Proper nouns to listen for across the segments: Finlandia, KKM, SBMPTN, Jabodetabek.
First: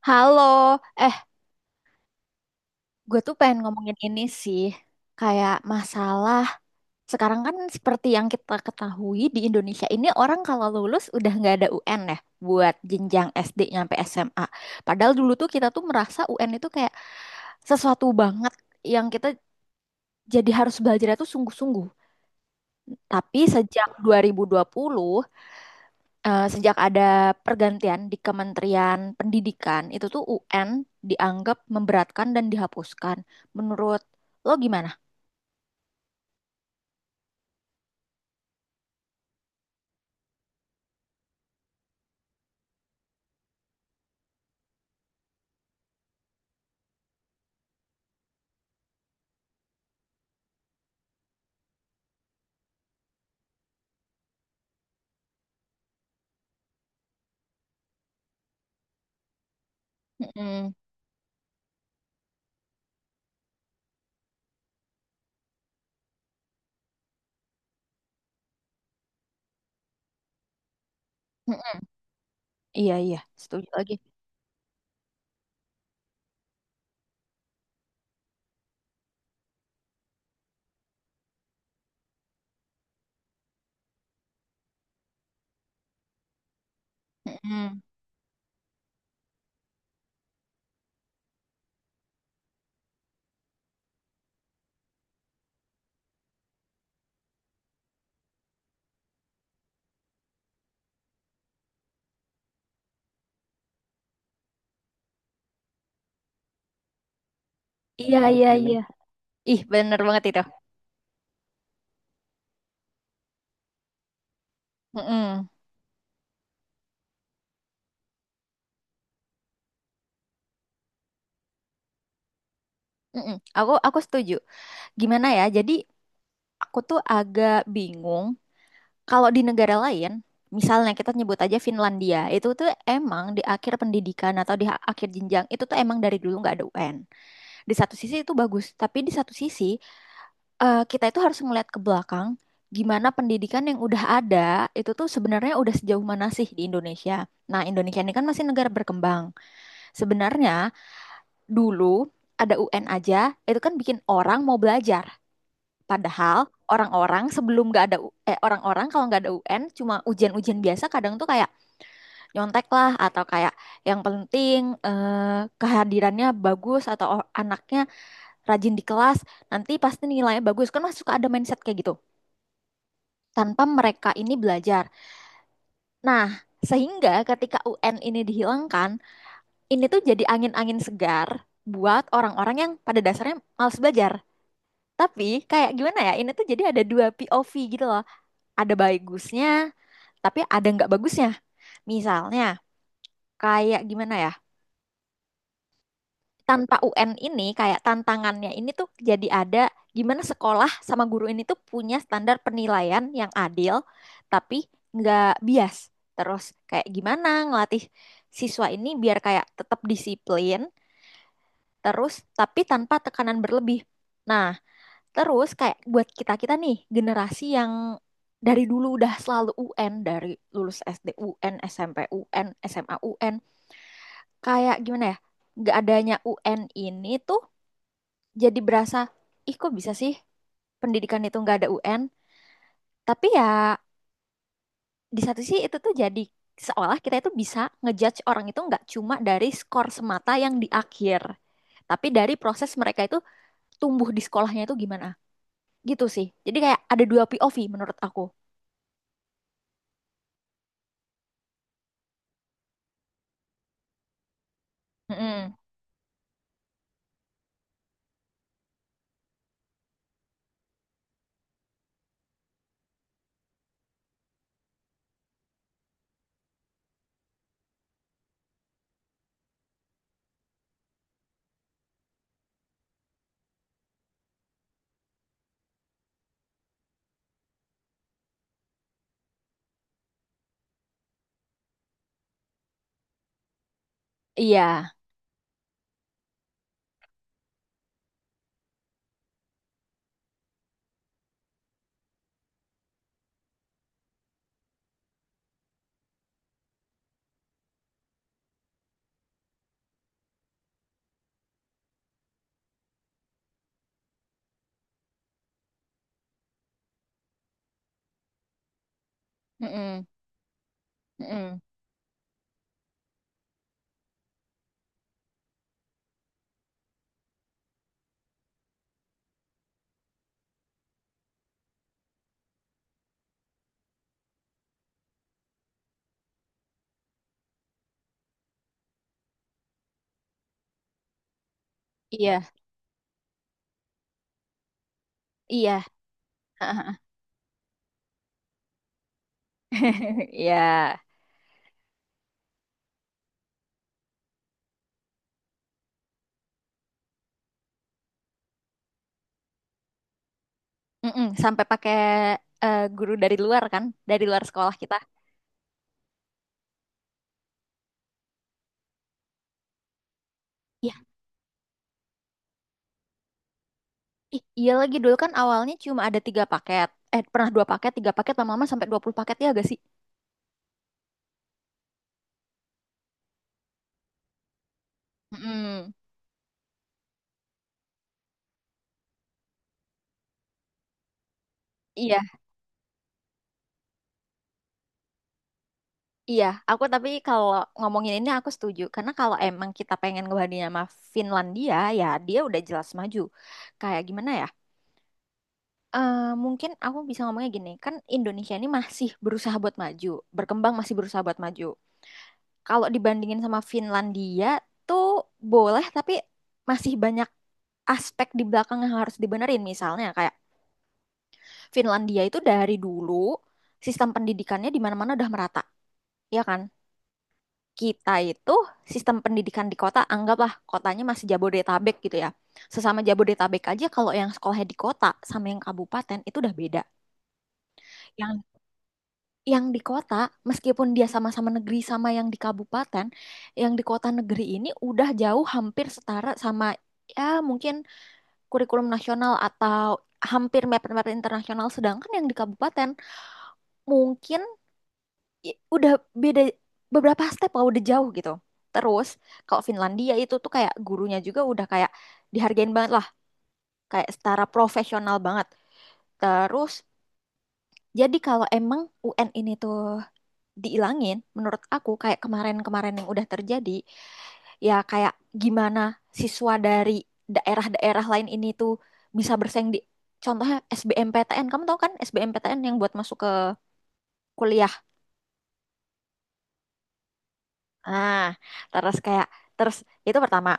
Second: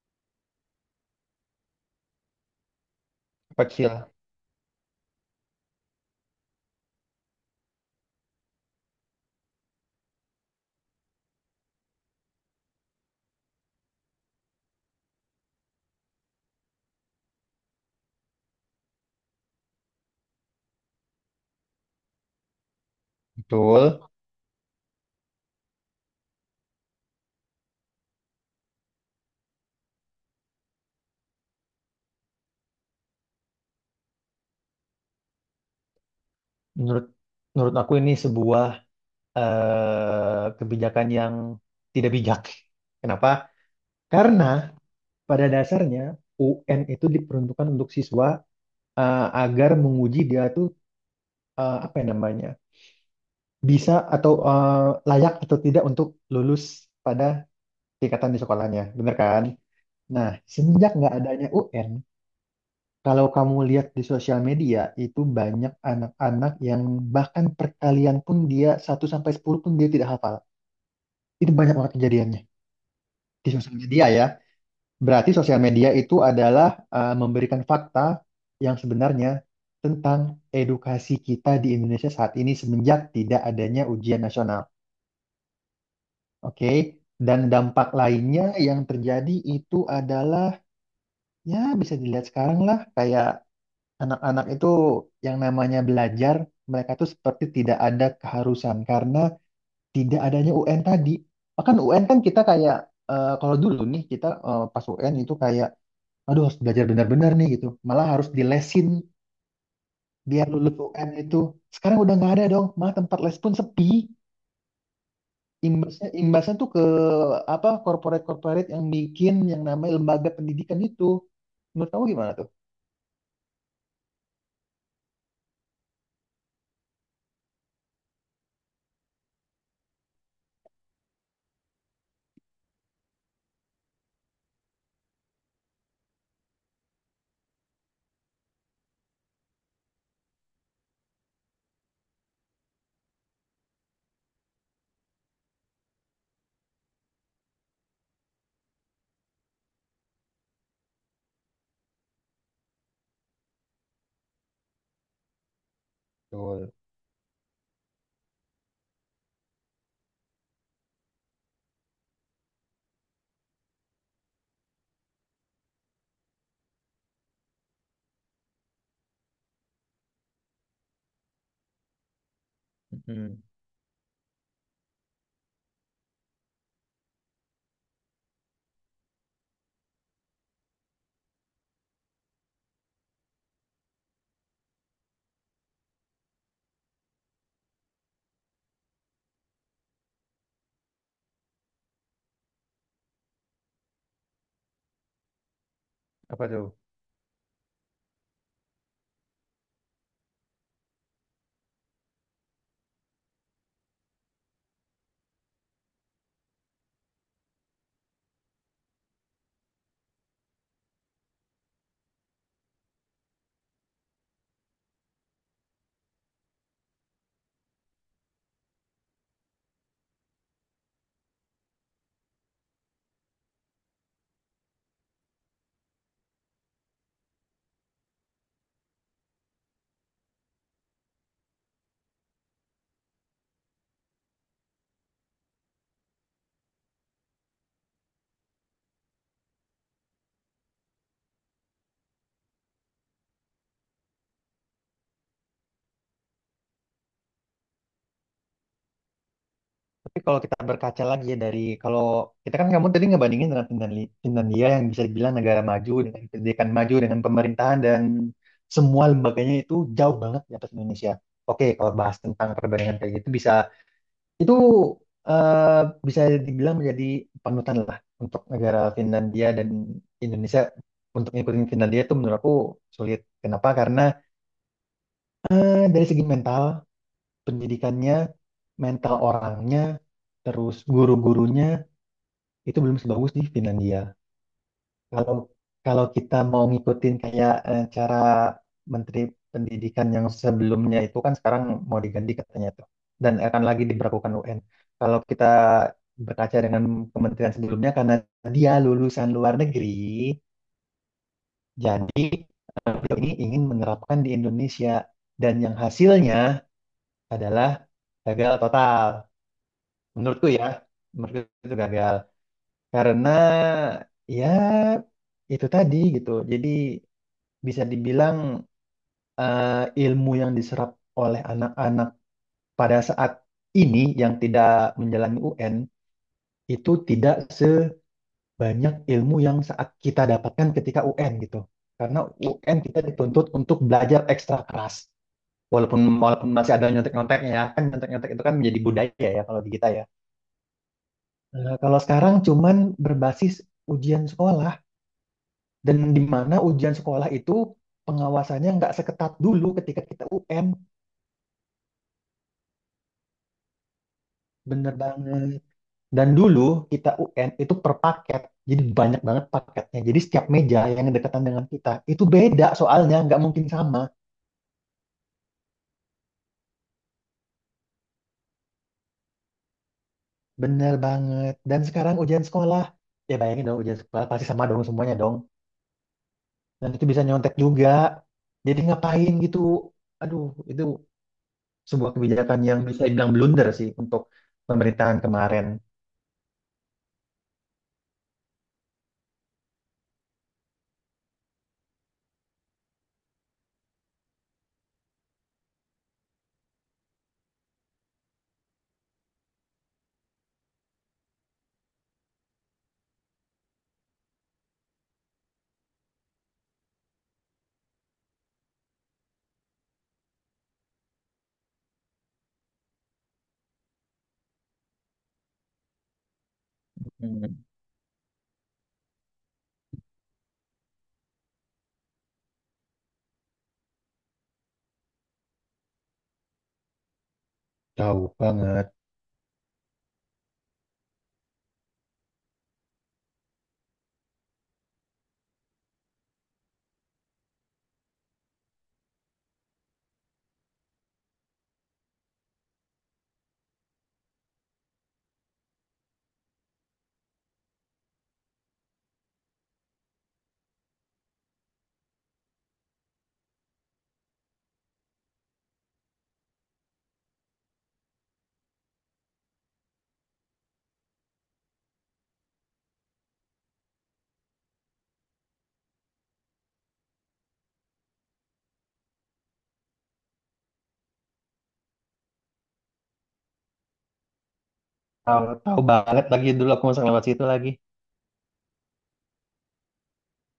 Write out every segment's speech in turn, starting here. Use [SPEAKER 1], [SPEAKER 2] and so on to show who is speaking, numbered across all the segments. [SPEAKER 1] Halo, eh, gue tuh pengen ngomongin
[SPEAKER 2] Kecil,
[SPEAKER 1] ini sih, kayak masalah sekarang kan seperti yang kita ketahui di Indonesia ini orang kalau lulus udah nggak ada UN ya buat jenjang SD nyampe SMA. Padahal dulu tuh kita tuh merasa UN itu kayak sesuatu banget yang kita jadi harus belajar itu sungguh-sungguh. Tapi sejak
[SPEAKER 2] betul.
[SPEAKER 1] 2020, sejak ada pergantian di Kementerian Pendidikan, itu tuh UN dianggap memberatkan dan dihapuskan. Menurut lo gimana?
[SPEAKER 2] Menurut menurut aku ini sebuah kebijakan yang tidak bijak. Kenapa? Karena pada dasarnya UN itu diperuntukkan untuk siswa, agar menguji dia tuh, apa ya namanya, bisa atau layak atau tidak untuk lulus pada tingkatan di sekolahnya, bener kan? Nah,
[SPEAKER 1] Mm-mm.
[SPEAKER 2] semenjak nggak adanya UN, kalau kamu lihat di sosial media, itu banyak anak-anak yang bahkan perkalian pun dia satu sampai 10 pun dia tidak hafal. Itu banyak
[SPEAKER 1] Mm-mm.
[SPEAKER 2] banget kejadiannya
[SPEAKER 1] Iya, iya,
[SPEAKER 2] di
[SPEAKER 1] setuju
[SPEAKER 2] sosial
[SPEAKER 1] lagi.
[SPEAKER 2] media ya. Berarti sosial media itu adalah, memberikan fakta yang sebenarnya tentang edukasi kita di Indonesia saat ini semenjak tidak adanya ujian nasional. Oke. Dan
[SPEAKER 1] Mm-mm.
[SPEAKER 2] dampak lainnya yang terjadi itu adalah, ya bisa dilihat sekarang lah kayak anak-anak itu yang namanya belajar, mereka tuh seperti tidak ada keharusan karena tidak adanya UN tadi. Bahkan UN kan kita kayak, kalau dulu nih kita, pas UN itu kayak aduh harus belajar benar-benar nih gitu. Malah
[SPEAKER 1] Iya,
[SPEAKER 2] harus
[SPEAKER 1] iya, iya.
[SPEAKER 2] dilesin
[SPEAKER 1] Ih, bener banget itu.
[SPEAKER 2] biar lulus UN itu. Sekarang udah nggak ada dong, malah tempat les pun sepi.
[SPEAKER 1] Mm-mm.
[SPEAKER 2] Imbasnya imbasnya tuh ke apa corporate-corporate yang bikin yang namanya lembaga pendidikan itu. Menurut kamu gimana tuh?
[SPEAKER 1] Mm-mm. Aku setuju. Gimana ya? Jadi aku tuh agak bingung kalau di negara lain, misalnya kita nyebut aja Finlandia, itu tuh emang di akhir pendidikan atau di akhir jenjang itu tuh emang dari dulu nggak ada UN. Di satu sisi itu bagus, tapi di satu sisi kita itu harus melihat ke belakang gimana pendidikan yang udah ada itu tuh sebenarnya udah sejauh mana sih di Indonesia. Nah, Indonesia ini kan masih negara berkembang. Sebenarnya dulu ada UN aja, itu kan bikin orang mau belajar. Padahal
[SPEAKER 2] Betul.
[SPEAKER 1] orang-orang sebelum nggak ada orang-orang kalau nggak ada UN cuma ujian-ujian biasa kadang tuh kayak nyontek lah atau kayak yang penting kehadirannya bagus atau anaknya rajin di kelas, nanti pasti nilainya bagus. Kan masih suka ada mindset kayak gitu.
[SPEAKER 2] Mm-mm.
[SPEAKER 1] Tanpa mereka ini belajar. Nah, sehingga ketika UN ini dihilangkan, ini tuh jadi angin-angin segar buat orang-orang yang pada dasarnya malas belajar. Tapi kayak gimana ya, ini tuh jadi ada dua POV gitu loh. Ada bagusnya, tapi ada nggak bagusnya. Misalnya, kayak gimana ya,
[SPEAKER 2] Apa tuh?
[SPEAKER 1] tanpa UN ini kayak tantangannya ini tuh jadi ada gimana sekolah sama guru ini tuh punya standar penilaian yang adil tapi nggak bias. Terus kayak gimana ngelatih siswa ini biar kayak tetap disiplin terus tapi tanpa tekanan berlebih. Nah, terus kayak buat kita-kita nih generasi yang dari dulu udah selalu UN dari lulus SD UN, SMP UN, SMA UN, kayak gimana ya? Nggak adanya UN ini tuh jadi berasa ih kok bisa sih pendidikan itu nggak ada UN, tapi ya di satu sisi itu tuh jadi seolah kita itu bisa ngejudge orang itu nggak cuma dari skor semata yang di akhir, tapi dari proses mereka itu tumbuh di sekolahnya itu gimana, gitu sih jadi kayak ada dua POV menurut aku.
[SPEAKER 2] Tapi kalau kita berkaca lagi ya, dari kalau kita kan kamu tadi ngebandingin dengan Finlandia, Finlandia yang bisa dibilang
[SPEAKER 1] Mm-mm.
[SPEAKER 2] negara maju dengan pendidikan maju dengan pemerintahan dan semua lembaganya itu jauh banget di atas Indonesia. Oke, kalau bahas tentang perbandingan kayak gitu bisa itu, eh, bisa dibilang menjadi panutan lah untuk negara Finlandia, dan Indonesia untuk ngikutin Finlandia itu menurut aku sulit. Kenapa? Karena, dari segi mental, pendidikannya, mental orangnya, terus guru-gurunya itu belum sebagus di Finlandia.
[SPEAKER 1] Iya.
[SPEAKER 2] Kalau kalau kita mau ngikutin kayak, cara Menteri Pendidikan yang sebelumnya itu kan sekarang mau diganti katanya tuh, dan akan lagi diberlakukan UN. Kalau kita berkaca dengan kementerian sebelumnya, karena dia lulusan luar negeri, jadi beliau ini ingin menerapkan di Indonesia dan yang hasilnya adalah gagal total.
[SPEAKER 1] Mm-mm.
[SPEAKER 2] Menurutku ya, menurutku
[SPEAKER 1] Mm-mm.
[SPEAKER 2] itu gagal. Karena ya itu tadi gitu. Jadi bisa dibilang, eh, ilmu yang diserap oleh anak-anak pada saat ini yang tidak menjalani UN itu tidak sebanyak ilmu yang saat kita dapatkan ketika UN gitu. Karena
[SPEAKER 1] Iya,
[SPEAKER 2] UN kita dituntut untuk belajar ekstra keras.
[SPEAKER 1] iya.
[SPEAKER 2] Walaupun walaupun masih ada nyontek-nyonteknya ya, kan nyontek-nyontek itu kan menjadi budaya ya kalau di kita ya.
[SPEAKER 1] Iya.
[SPEAKER 2] Kalau sekarang cuman berbasis ujian sekolah. Dan di mana ujian sekolah itu pengawasannya nggak seketat dulu ketika kita UN,
[SPEAKER 1] Mm-mm. Sampai pakai guru dari luar kan, dari luar sekolah
[SPEAKER 2] bener
[SPEAKER 1] kita.
[SPEAKER 2] banget. Dan dulu kita UN itu per paket, jadi banyak banget paketnya. Jadi setiap meja yang dekatan dengan kita itu beda soalnya, nggak mungkin sama.
[SPEAKER 1] Ih, iya lagi dulu kan awalnya cuma ada tiga paket. Eh, pernah dua paket, tiga paket, lama-lama sampai 20 paket ya gak sih?
[SPEAKER 2] Bener banget. Dan sekarang ujian sekolah, ya bayangin dong, ujian sekolah pasti sama dong semuanya dong.
[SPEAKER 1] Mm-mm.
[SPEAKER 2] Dan itu bisa nyontek juga. Jadi ngapain gitu? Aduh, itu sebuah
[SPEAKER 1] Iya,
[SPEAKER 2] kebijakan yang bisa dibilang blunder sih untuk pemerintahan kemarin.
[SPEAKER 1] iya. Aku tapi kalau ngomongin ini aku setuju. Karena kalau emang kita pengen ngebandingin sama Finlandia, ya dia udah jelas maju. Kayak gimana ya? Eh, mungkin aku bisa ngomongnya gini, kan Indonesia ini masih berusaha buat maju, berkembang masih berusaha buat maju. Kalau dibandingin sama Finlandia tuh boleh, tapi masih banyak aspek di belakang yang harus dibenerin. Misalnya kayak Finlandia itu dari dulu sistem pendidikannya di mana-mana udah merata, ya kan?
[SPEAKER 2] Hmm,
[SPEAKER 1] Kita itu sistem pendidikan di kota, anggaplah kotanya masih Jabodetabek gitu ya. Sesama Jabodetabek aja kalau yang sekolahnya di kota sama yang kabupaten itu udah beda.
[SPEAKER 2] jauh
[SPEAKER 1] Yang
[SPEAKER 2] banget.
[SPEAKER 1] yang di kota meskipun dia sama-sama negeri sama yang di kabupaten, yang di kota negeri ini udah jauh hampir setara sama, ya, mungkin kurikulum nasional atau hampir mepet-mepet internasional, sedangkan yang di kabupaten mungkin udah beda beberapa step lah, udah jauh gitu. Terus kalau Finlandia itu tuh kayak gurunya juga udah kayak dihargain banget lah, kayak setara profesional banget. Terus jadi kalau emang UN ini tuh diilangin, menurut aku kayak kemarin-kemarin yang udah terjadi, ya kayak gimana siswa dari daerah-daerah lain ini tuh bisa bersaing di contohnya SBMPTN. Kamu tahu kan SBMPTN yang buat masuk ke kuliah.
[SPEAKER 2] Tahu, tahu banget lagi, dulu aku masuk lewat situ lagi.
[SPEAKER 1] Nah, terus kayak terus itu pertama.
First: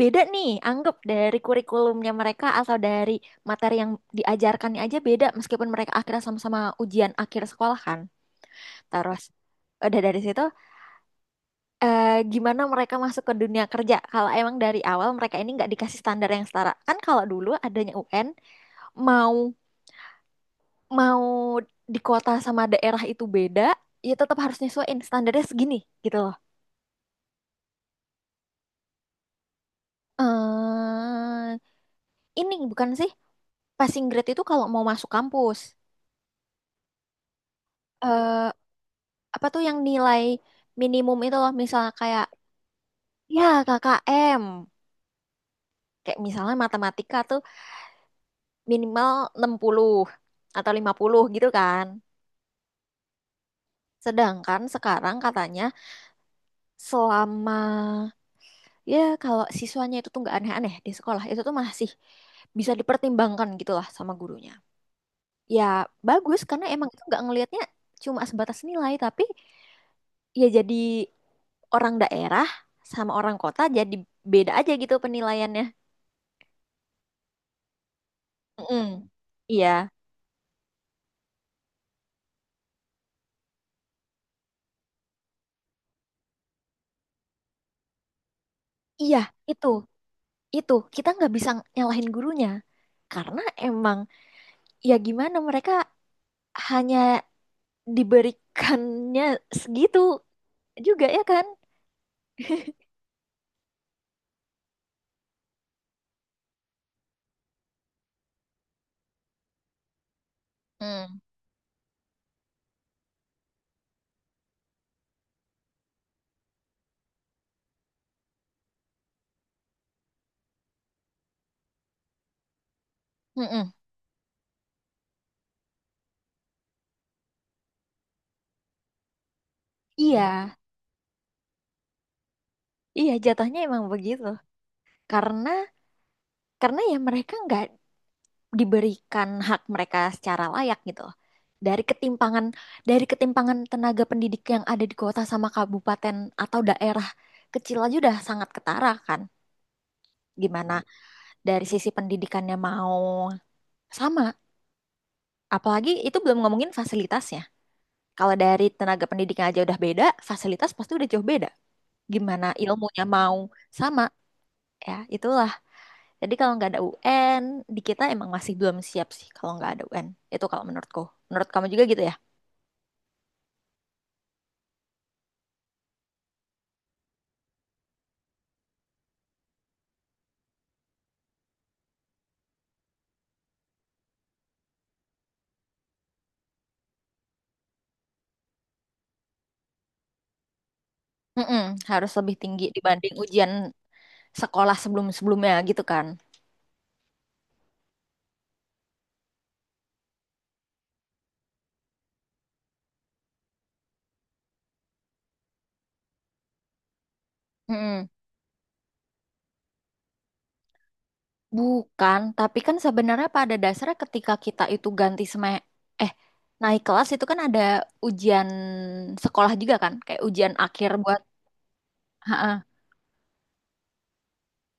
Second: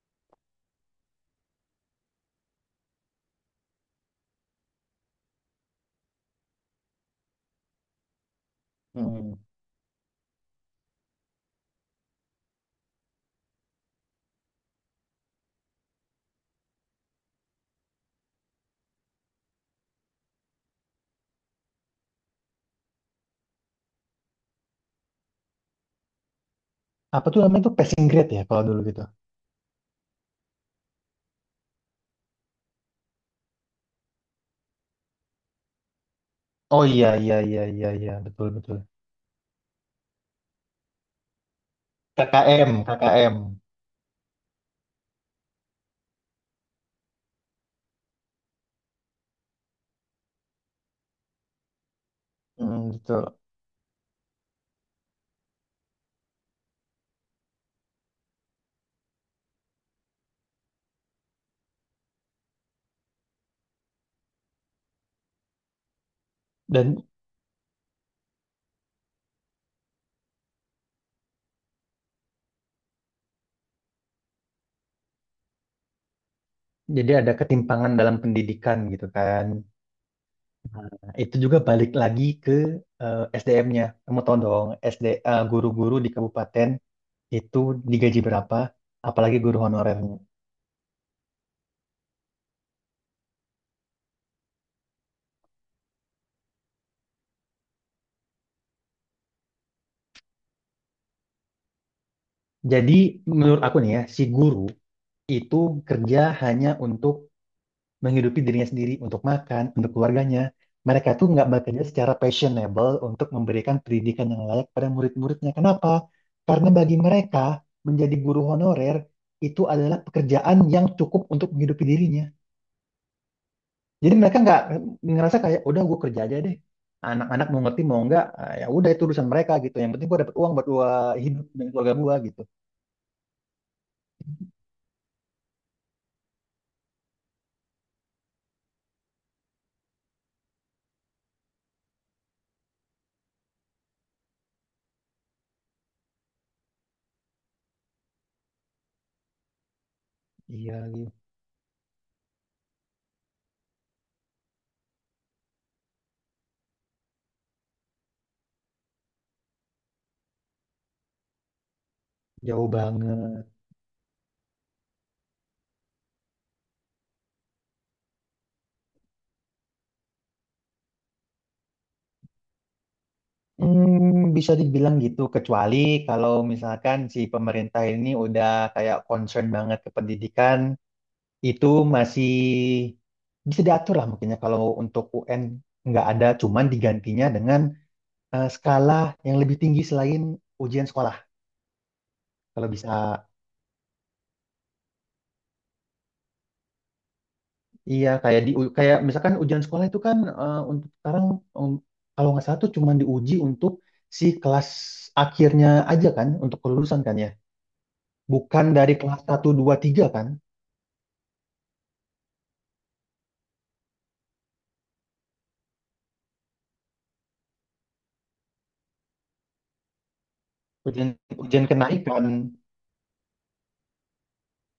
[SPEAKER 1] Beda nih, anggap dari kurikulumnya mereka atau dari materi yang diajarkannya aja beda meskipun mereka akhirnya sama-sama ujian akhir sekolah kan. Terus
[SPEAKER 2] Mm.
[SPEAKER 1] udah dari situ, eh, gimana mereka masuk ke dunia kerja kalau emang dari awal mereka ini nggak dikasih standar yang setara. Kan kalau dulu adanya UN, mau mau di kota sama daerah itu beda, ya tetap harus nyesuaiin standarnya segini gitu loh.
[SPEAKER 2] Apa tuh namanya tuh, passing grade ya kalau dulu gitu.
[SPEAKER 1] Eh, ini bukan sih, passing grade itu kalau mau masuk kampus.
[SPEAKER 2] Oh iya, iya, iya, iya, iya, betul,
[SPEAKER 1] Eh,
[SPEAKER 2] betul.
[SPEAKER 1] apa tuh yang nilai minimum itu loh, misalnya kayak,
[SPEAKER 2] KKM, KKM.
[SPEAKER 1] ya, KKM, kayak misalnya matematika tuh minimal 60 atau 50 gitu kan,
[SPEAKER 2] Mm, betul.
[SPEAKER 1] sedangkan sekarang katanya selama, ya, kalau siswanya itu tuh nggak aneh-aneh di sekolah itu tuh masih bisa dipertimbangkan gitu lah sama gurunya, ya bagus karena emang
[SPEAKER 2] Dan
[SPEAKER 1] itu nggak ngelihatnya cuma sebatas nilai, tapi ya jadi orang daerah sama orang kota jadi beda aja gitu penilaiannya.
[SPEAKER 2] jadi ada ketimpangan dalam pendidikan gitu
[SPEAKER 1] Mm-mm.
[SPEAKER 2] kan.
[SPEAKER 1] Iya.
[SPEAKER 2] Nah, itu juga balik lagi ke SDM-nya. Kamu tahu dong, SD, guru-guru di kabupaten itu digaji berapa,
[SPEAKER 1] Iya,
[SPEAKER 2] apalagi guru
[SPEAKER 1] itu,
[SPEAKER 2] honorernya.
[SPEAKER 1] itu kita nggak bisa nyalahin gurunya karena emang ya gimana mereka hanya diberikannya segitu juga ya kan?
[SPEAKER 2] Jadi menurut aku nih ya, si guru itu kerja hanya untuk menghidupi dirinya sendiri, untuk makan, untuk keluarganya. Mereka
[SPEAKER 1] Mm.
[SPEAKER 2] tuh nggak bekerja secara passionable untuk memberikan pendidikan yang layak pada murid-muridnya. Kenapa? Karena bagi mereka, menjadi guru honorer itu adalah pekerjaan yang cukup untuk menghidupi dirinya.
[SPEAKER 1] Mm-mm.
[SPEAKER 2] Jadi mereka nggak ngerasa kayak, udah gue kerja aja deh. Anak-anak mau ngerti mau nggak, ah, ya udah itu urusan mereka gitu. Yang penting gue dapet
[SPEAKER 1] Iya,
[SPEAKER 2] uang buat gue hidup dan keluarga gue gitu.
[SPEAKER 1] iya jatuhnya emang begitu karena karena ya mereka nggak diberikan hak mereka secara layak gitu, dari ketimpangan dari ketimpangan tenaga pendidik yang ada di kota sama kabupaten atau daerah kecil aja udah sangat ketara kan? Gimana
[SPEAKER 2] Iya, lagi
[SPEAKER 1] dari sisi pendidikannya mau sama. Apalagi itu belum ngomongin fasilitasnya. Kalau dari tenaga pendidikan aja udah beda, fasilitas pasti udah jauh beda. Gimana
[SPEAKER 2] jauh
[SPEAKER 1] ilmunya mau
[SPEAKER 2] banget.
[SPEAKER 1] sama, ya itulah. Jadi kalau nggak ada UN, di kita emang masih belum siap sih kalau nggak ada UN. Itu kalau menurutku. Menurut kamu juga gitu ya?
[SPEAKER 2] Hmm, bisa dibilang gitu, kecuali kalau misalkan si pemerintah ini udah kayak concern banget ke pendidikan, itu masih bisa diatur lah mungkinnya, kalau untuk UN nggak ada, cuman digantinya dengan, skala yang lebih tinggi selain ujian sekolah.
[SPEAKER 1] Mm-mm, harus lebih tinggi
[SPEAKER 2] Kalau bisa,
[SPEAKER 1] dibanding ujian sekolah sebelum-sebelumnya gitu kan.
[SPEAKER 2] iya kayak di, kayak misalkan ujian sekolah itu kan, untuk sekarang, em, kalau nggak salah tuh cuman diuji untuk si kelas akhirnya aja kan, untuk kelulusan kan ya,
[SPEAKER 1] Mm-mm.
[SPEAKER 2] bukan dari kelas satu 2 3 kan.
[SPEAKER 1] Bukan, tapi kan sebenarnya pada dasarnya ketika kita itu ganti seme eh naik kelas itu kan ada ujian sekolah juga kan, kayak ujian akhir
[SPEAKER 2] Ujian
[SPEAKER 1] buat
[SPEAKER 2] ujian kenaikan.
[SPEAKER 1] ha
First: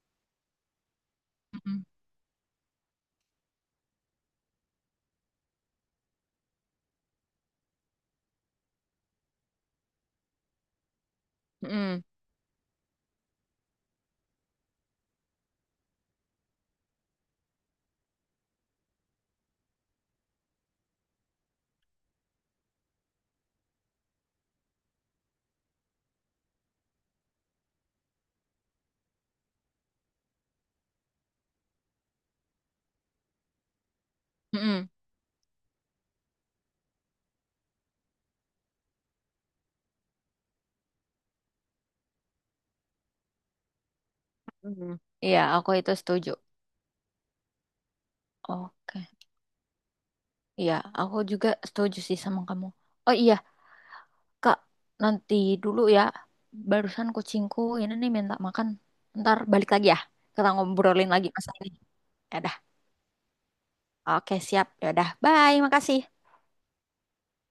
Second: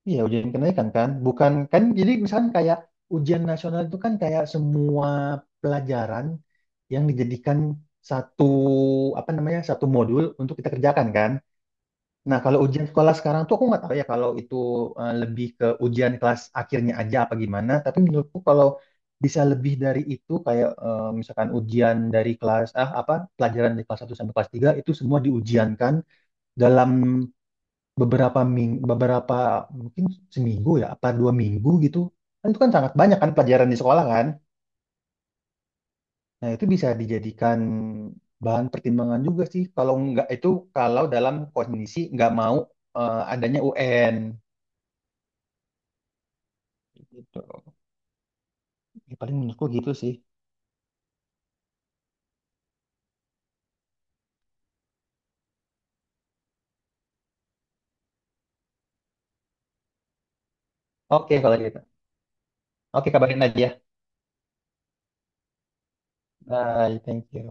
[SPEAKER 2] Iya, ujian kenaikan kan. Bukan, kan jadi misalkan kayak ujian nasional itu kan kayak semua pelajaran yang dijadikan satu, apa namanya? Satu modul untuk kita kerjakan kan. Nah, kalau ujian sekolah sekarang tuh aku nggak tahu ya, kalau itu lebih ke ujian kelas akhirnya aja apa gimana, tapi menurutku kalau bisa lebih dari itu, kayak misalkan ujian dari kelas, ah apa pelajaran dari kelas satu sampai kelas 3 itu semua diujiankan dalam beberapa, mungkin seminggu ya apa 2 minggu gitu kan, itu kan sangat banyak kan pelajaran di sekolah kan,
[SPEAKER 1] Hmm.
[SPEAKER 2] nah itu bisa dijadikan bahan pertimbangan juga sih, kalau nggak itu, kalau dalam kondisi nggak mau, adanya UN
[SPEAKER 1] Iya, aku itu setuju.
[SPEAKER 2] gitu.
[SPEAKER 1] Oke.
[SPEAKER 2] Ya, paling menurutku gitu sih.
[SPEAKER 1] Iya, aku juga setuju sih sama kamu. Oh iya, Kak, nanti dulu ya. Barusan kucingku ini nih minta makan. Ntar balik lagi ya. Kita ngobrolin lagi
[SPEAKER 2] Oke kalau
[SPEAKER 1] masalah ini.
[SPEAKER 2] gitu.
[SPEAKER 1] Ya udah.
[SPEAKER 2] Oke, kabarin aja.
[SPEAKER 1] Oke, siap. Ya udah. Bye, makasih.
[SPEAKER 2] Bye, thank you.